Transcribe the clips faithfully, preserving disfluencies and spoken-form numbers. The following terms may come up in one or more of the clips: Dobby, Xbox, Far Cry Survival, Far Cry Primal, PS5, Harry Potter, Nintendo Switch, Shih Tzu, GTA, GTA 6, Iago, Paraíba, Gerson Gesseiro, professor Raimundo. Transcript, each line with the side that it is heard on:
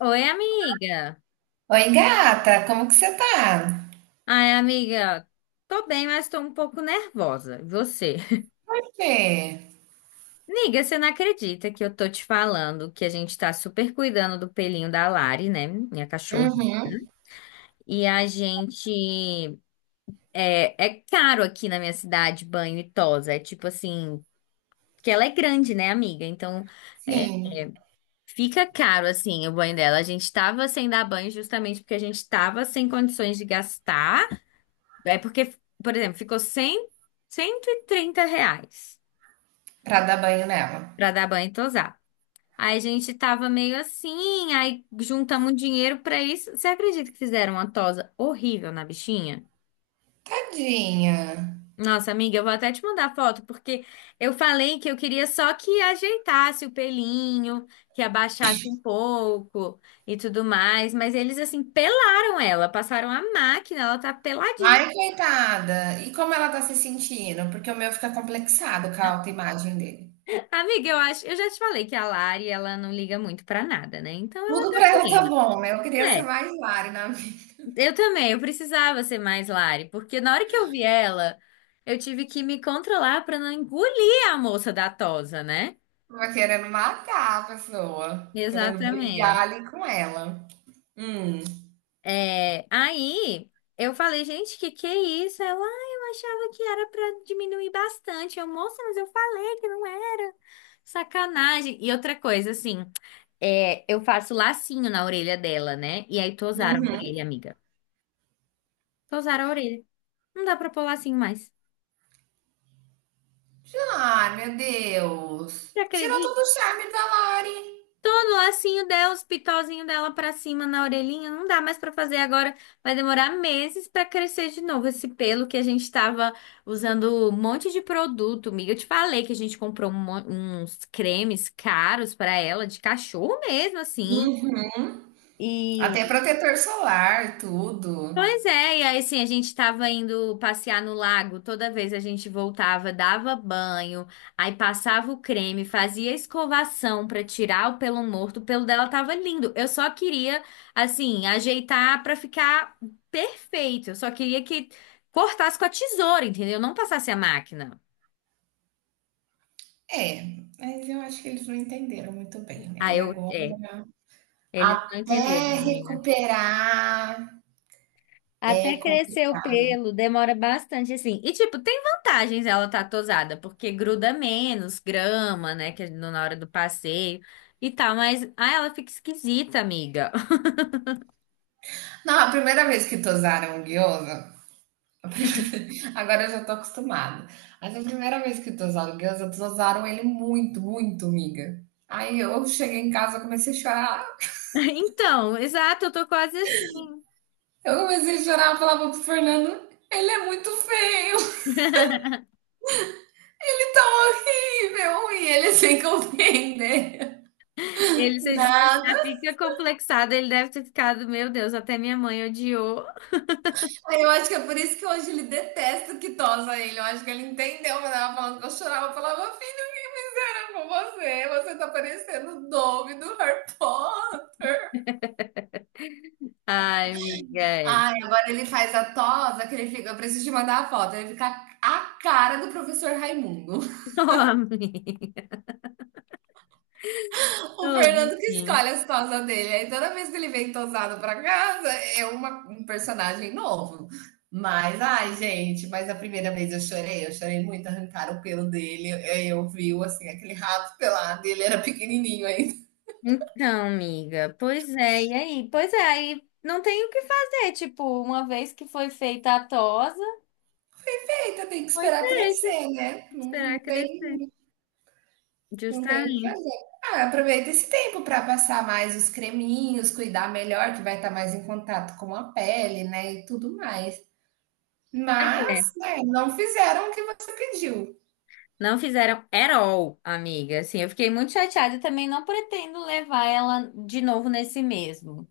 left: Oi, amiga.
right: Oi, gata, como que você tá?
left: Ai, amiga, tô bem, mas tô um pouco nervosa. E você?
right: Você?
left: Amiga, você não acredita que eu tô te falando que a gente tá super cuidando do pelinho da Lari, né? Minha cachorra.
right: Uhum.
left: E a gente. É, é caro aqui na minha cidade banho e tosa. É tipo assim. Porque ela é grande, né, amiga? Então, é,
right: Sim,
left: fica caro, assim, o banho dela. A gente tava sem dar banho justamente porque a gente tava sem condições de gastar. É porque, por exemplo, ficou cem, cento e trinta reais
right: pra dar banho nela.
left: pra dar banho e tosar. Aí a gente tava meio assim, aí juntamos dinheiro pra isso. Você acredita que fizeram uma tosa horrível na bichinha?
right: Tadinha.
left: Nossa, amiga, eu vou até te mandar foto, porque eu falei que eu queria só que ajeitasse o pelinho, que abaixasse um pouco e tudo mais, mas eles assim pelaram ela, passaram a máquina, ela tá peladinha.
right: Ai, coitada. E como ela tá se sentindo? Porque o meu fica complexado com a autoimagem dele.
left: Amiga, eu acho, eu já te falei que a Lari, ela não liga muito pra nada, né? Então ela
right: Tudo
left: tá
right: pra ela tá
left: fluindo.
right: bom, né? Eu queria ser
left: É,
right: mais Lari na vida.
left: eu também, eu precisava ser mais Lari, porque na hora que eu vi ela, eu tive que me controlar pra não engolir a moça da tosa, né?
right: Tava querendo matar a pessoa. Querendo brigar
left: Exatamente.
right: ali com ela. Hum.
left: É, aí eu falei, gente, que que é isso? Ela, "Ah, eu achava que era pra diminuir bastante. Eu, moça, mas eu falei que não era. Sacanagem. E outra coisa, assim. É, eu faço lacinho na orelha dela, né? E aí tosaram a
right: Uhum.
left: orelha, amiga. Tosaram a orelha. Não dá pra pôr lacinho mais.
right: Ai, meu Deus.
left: Já
right: Tirou todo
left: acredito.
right: o charme da Lari.
left: Tô lacinho dela, os pitozinhos dela pra cima na orelhinha. Não dá mais pra fazer agora. Vai demorar meses pra crescer de novo esse pelo que a gente tava usando um monte de produto, amiga. Eu te falei que a gente comprou um mon- uns cremes caros pra ela, de cachorro mesmo, assim.
right: Uhum. Até protetor solar, tudo.
left: Pois é, e aí assim, a gente tava indo passear no lago, toda vez a gente voltava, dava banho, aí passava o creme, fazia escovação pra tirar o pelo morto, o pelo dela tava lindo. Eu só queria, assim, ajeitar pra ficar perfeito. Eu só queria que cortasse com a tesoura, entendeu? Não passasse a máquina.
right: É, mas eu acho que eles não entenderam muito bem, né?
left: Aí
right: E
left: eu, é,
right: agora,
left: Eles não
right: até
left: entenderam, amiga.
right: recuperar é
left: Até crescer o
right: complicado.
left: pelo, demora bastante assim. E tipo, tem vantagens ela tá tosada, porque gruda menos grama, né, que é no- na hora do passeio e tal, mas ah, ela fica esquisita, amiga.
right: Não, a primeira vez que tosaram o gyoza, a primeira- agora eu já tô acostumada. Mas a primeira vez que tosaram o gyoza, tosaram ele muito, muito, miga. Aí eu cheguei em casa, comecei a chorar.
left: Então, exato, eu tô quase assim.
right: Eu comecei a chorar, eu falava pro Fernando, ele é muito feio. Ele tá horrível e ele é sem compreender
left: Ele, você disse que ele
right: nada.
left: já fica complexado, ele deve ter ficado, meu Deus, até minha mãe odiou.
right: Eu acho que é por isso que hoje ele detesta que tosa ele. Eu acho que ele entendeu quando ela falando que eu chorava. Eu falava, filho, que fizeram com você? Você tá parecendo o Dobby do Harry Potter.
left: Ai, amiga, é.
right: Ai, agora ele faz a tosa que ele fica. Eu preciso te mandar a foto. Ele fica a cara do professor Raimundo.
left: Ô, amiga.
right: O
left: Ô,
right: Fernando que
left: bichinho.
right: escolhe as tosas dele. Aí toda vez que ele vem tosado pra casa, é uma- um personagem novo. Mas, ai, gente, mas a primeira vez eu chorei, eu chorei muito, arrancaram o pelo dele, aí eu vi, assim, aquele rato pelado, ele era pequenininho ainda.
left: Então, amiga, pois é, e aí? Pois é, aí não tem o que fazer, tipo, uma vez que foi feita a tosa,
right: Eita, tem que
left: foi
right: esperar
left: feita,
right: crescer, né? Não, não
left: esperar crescer.
right: tem, não tem o que
left: Justamente.
right: fazer. Ah, aproveita esse tempo para passar mais os creminhos, cuidar melhor, que vai estar mais em contato com a pele, né, e tudo mais.
left: Pois é,
right: Mas, né, não fizeram o que você pediu.
left: não fizeram at all, amiga, assim, eu fiquei muito chateada e também não pretendo levar ela de novo nesse mesmo,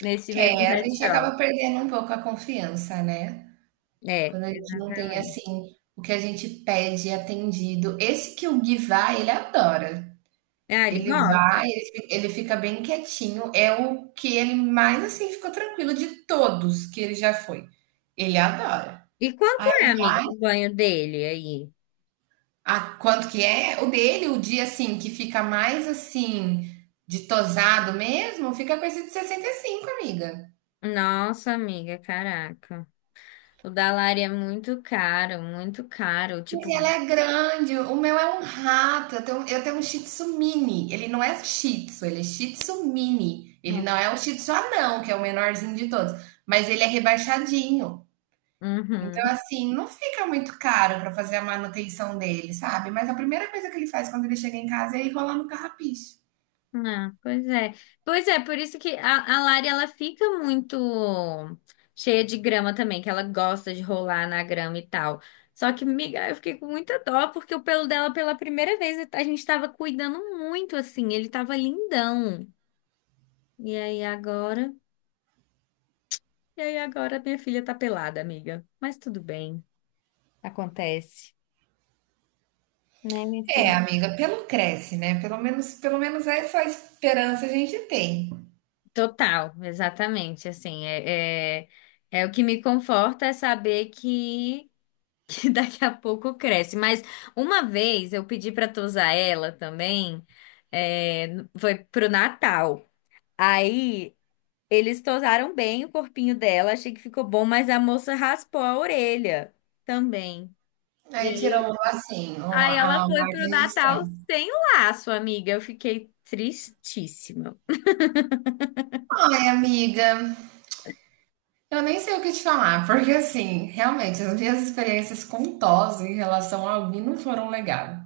left: nesse mesmo
right: É, a
left: pet
right: gente
left: shop.
right: acaba perdendo um pouco a confiança, né?
left: É,
right: Quando a gente não tem,
left: exatamente.
right: assim, o que a gente pede atendido. Esse que o Gui vai, ele adora.
left: Ah, ele
right: Ele
left: gosta.
right: vai, ele fi ele fica bem quietinho. É o que ele mais, assim, ficou tranquilo de todos que ele já foi. Ele adora.
left: E quanto é,
right: Aí
left: amiga,
right: vai
left: o banho dele aí?
right: a quanto que é? O dele, o dia, assim, que fica mais, assim, de tosado mesmo, fica com esse de sessenta e cinco, amiga.
left: Nossa, amiga, caraca. O da é muito caro, muito caro. Tipo,
right: Sim, ela é grande. O meu é um rato. Eu tenho, eu tenho um Shih Tzu mini. Ele não é Shih Tzu, ele é Shih Tzu mini. Ele não
left: Bom.
right: é um Shih Tzu anão, que é o menorzinho de todos. Mas ele é rebaixadinho. Então,
left: Uhum.
right: assim, não fica muito caro para fazer a manutenção dele, sabe? Mas a primeira coisa que ele faz quando ele chega em casa é enrolar no carrapicho.
left: Ah, pois é. Pois é, por isso que a, a Lari ela fica muito cheia de grama também, que ela gosta de rolar na grama e tal. Só que, miga, eu fiquei com muita dó, porque o pelo dela, pela primeira vez, a gente tava cuidando muito, assim, ele tava lindão. E aí agora? E aí agora minha filha tá pelada, amiga. Mas tudo bem, acontece, né, minha
right: É,
left: filha?
right: amiga, pelo cresce, né? Pelo menos, pelo menos essa esperança a gente tem.
left: Total, exatamente, assim, é, é, é o que me conforta é saber que, que daqui a pouco cresce, mas uma vez eu pedi para tosar ela também, é, foi pro Natal, aí eles tosaram bem o corpinho dela, achei que ficou bom, mas a moça raspou a orelha também, e
right: Aí
left: aí,
right: tirou assim, o-
left: aí ela
right: a
left: foi
right: marca
left: pro Natal
right: registrada.
left: sem laço, amiga, eu fiquei tristíssima.
right: Ai, amiga, eu nem sei o que te falar, porque assim, realmente, as minhas experiências com Tose em relação a alguém não foram legais.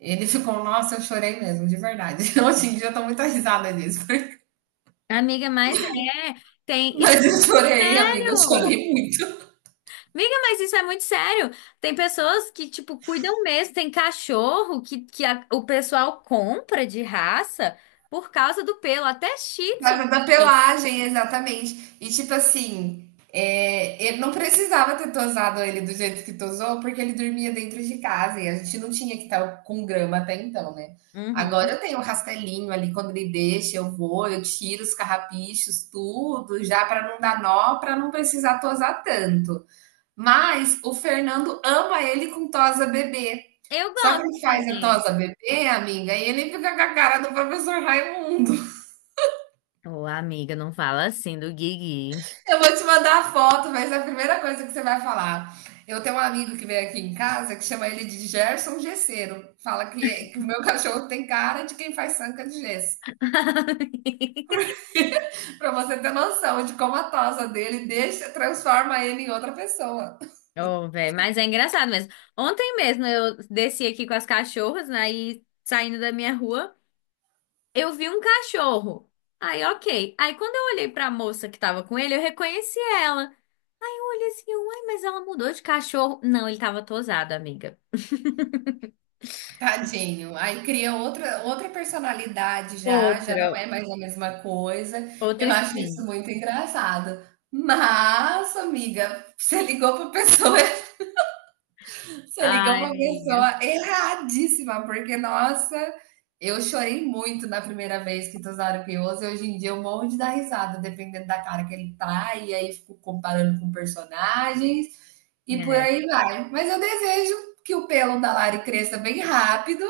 right: Ele ficou, nossa, eu chorei mesmo, de verdade. Hoje em dia eu tô muito risada disso.
left: Amiga, mas é, tem, isso é
right: Mas eu
left: muito
right: chorei, amiga, eu
left: sério.
right: chorei muito.
left: Amiga, mas isso é muito sério. Tem pessoas que, tipo, cuidam mesmo, tem cachorro que, que a- o pessoal compra de raça por causa do pelo, até shih tzu.
right: Causa da pelagem, exatamente. E tipo assim, é, ele não precisava ter tosado ele do jeito que tosou, porque ele dormia dentro de casa e a gente não tinha que estar com grama até então, né? Agora
left: Uhum.
right: eu tenho um rastelinho ali, quando ele deixa, eu vou, eu tiro os carrapichos, tudo, já para não dar nó, para não precisar tosar tanto. Mas o Fernando ama ele com tosa bebê.
left: Eu
right: Só que
left: gosto
right: ele faz a
left: também.
right: tosa bebê, amiga, e ele fica com a cara do professor Raimundo.
left: Ô, amiga, não fala assim do Guigui.
right: Eu vou te mandar a foto, mas é a primeira coisa que você vai falar. Eu tenho um amigo que vem aqui em casa que chama ele de Gerson Gesseiro. Fala que, que o meu cachorro tem cara de quem faz sanca de gesso. Pra você ter noção de como a tosa dele deixa, transforma ele em outra pessoa.
left: Ô, velho, mas é engraçado mesmo. Ontem mesmo eu desci aqui com as cachorras, né, e saindo da minha rua. Eu vi um cachorro. Aí, ok. Aí, quando eu olhei pra moça que tava com ele, eu reconheci ela. Aí, eu olhei assim, uai, mas ela mudou de cachorro. Não, ele tava tosado, amiga.
right: Tadinho. Aí cria outra, outra personalidade já, já não
left: Outra.
right: é mais a mesma coisa. Eu
left: Outra
right: acho isso
left: skin.
right: muito engraçado. Mas, amiga, você ligou para pessoa Você ligou
left: Ai,
right: pra
left: amiga.
right: pessoa erradíssima, porque, nossa, eu chorei muito na primeira vez que Tozaro Pioso, e hoje em dia eu morro de dar risada, dependendo da cara que ele tá, e aí fico comparando com personagens, e por
left: É.
right: aí vai. Mas eu desejo que o pelo da Lari cresça bem rápido,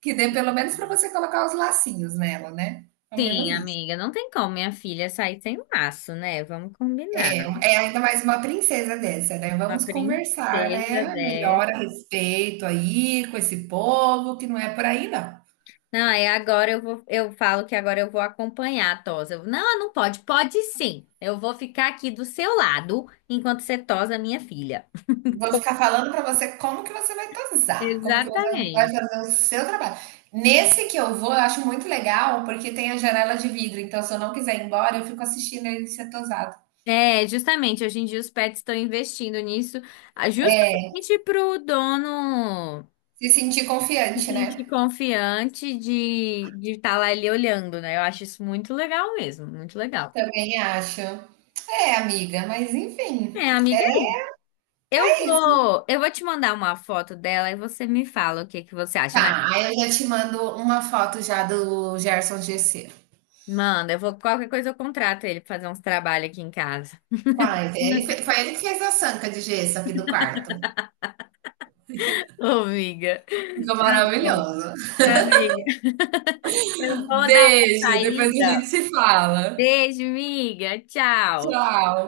right: que dê pelo menos pra você colocar os lacinhos nela, né? Pelo
left: Sim,
right: menos isso.
left: amiga. Não tem como minha filha sair sem um laço, né? Vamos combinar.
right: É, é ainda mais uma princesa dessa, né?
left: Uma
right: Vamos conversar,
left: princesa
right: né?
left: dessa.
right: Melhor a respeito aí com esse povo, que não é por aí, não.
left: Não, aí agora eu vou, eu falo que agora eu vou acompanhar a tosa. Eu, não, não pode. Pode sim. Eu vou ficar aqui do seu lado enquanto você tosa minha filha.
right: Vou ficar falando para você como que você vai tosar, como que você vai
left: Exatamente.
right: fazer o seu trabalho. Nesse que eu vou, eu acho muito legal, porque tem a janela de vidro, então se eu não quiser ir embora, eu fico assistindo ele ser tosado.
left: É, justamente, hoje em dia os pets estão investindo nisso, ah,
right: É,
left: justamente para o dono
right: se sentir
left: se
right: confiante,
left: sentir
right: né?
left: confiante de de estar lá ele olhando, né? Eu acho isso muito legal mesmo, muito legal.
right: Também acho. É, amiga, mas enfim,
left: É, amiga, é isso. eu
right: é isso.
left: vou, eu vou te mandar uma foto dela e você me fala o que que você acha, mas
right: Tá, aí eu já te mando uma foto já do Gerson Gesseiro.
left: manda, eu vou, qualquer coisa eu contrato ele pra fazer uns trabalhos aqui em casa.
right: Faz, ele, fe- foi ele que fez a sanca de gesso aqui do quarto.
left: Ô, amiga.
right: Ficou
left: Tá bom.
right: maravilhoso.
left: Amiga, eu vou dar uma
right: Beijo, depois a gente
left: saída.
right: se fala.
left: Beijo, miga. Tchau.
right: Tchau.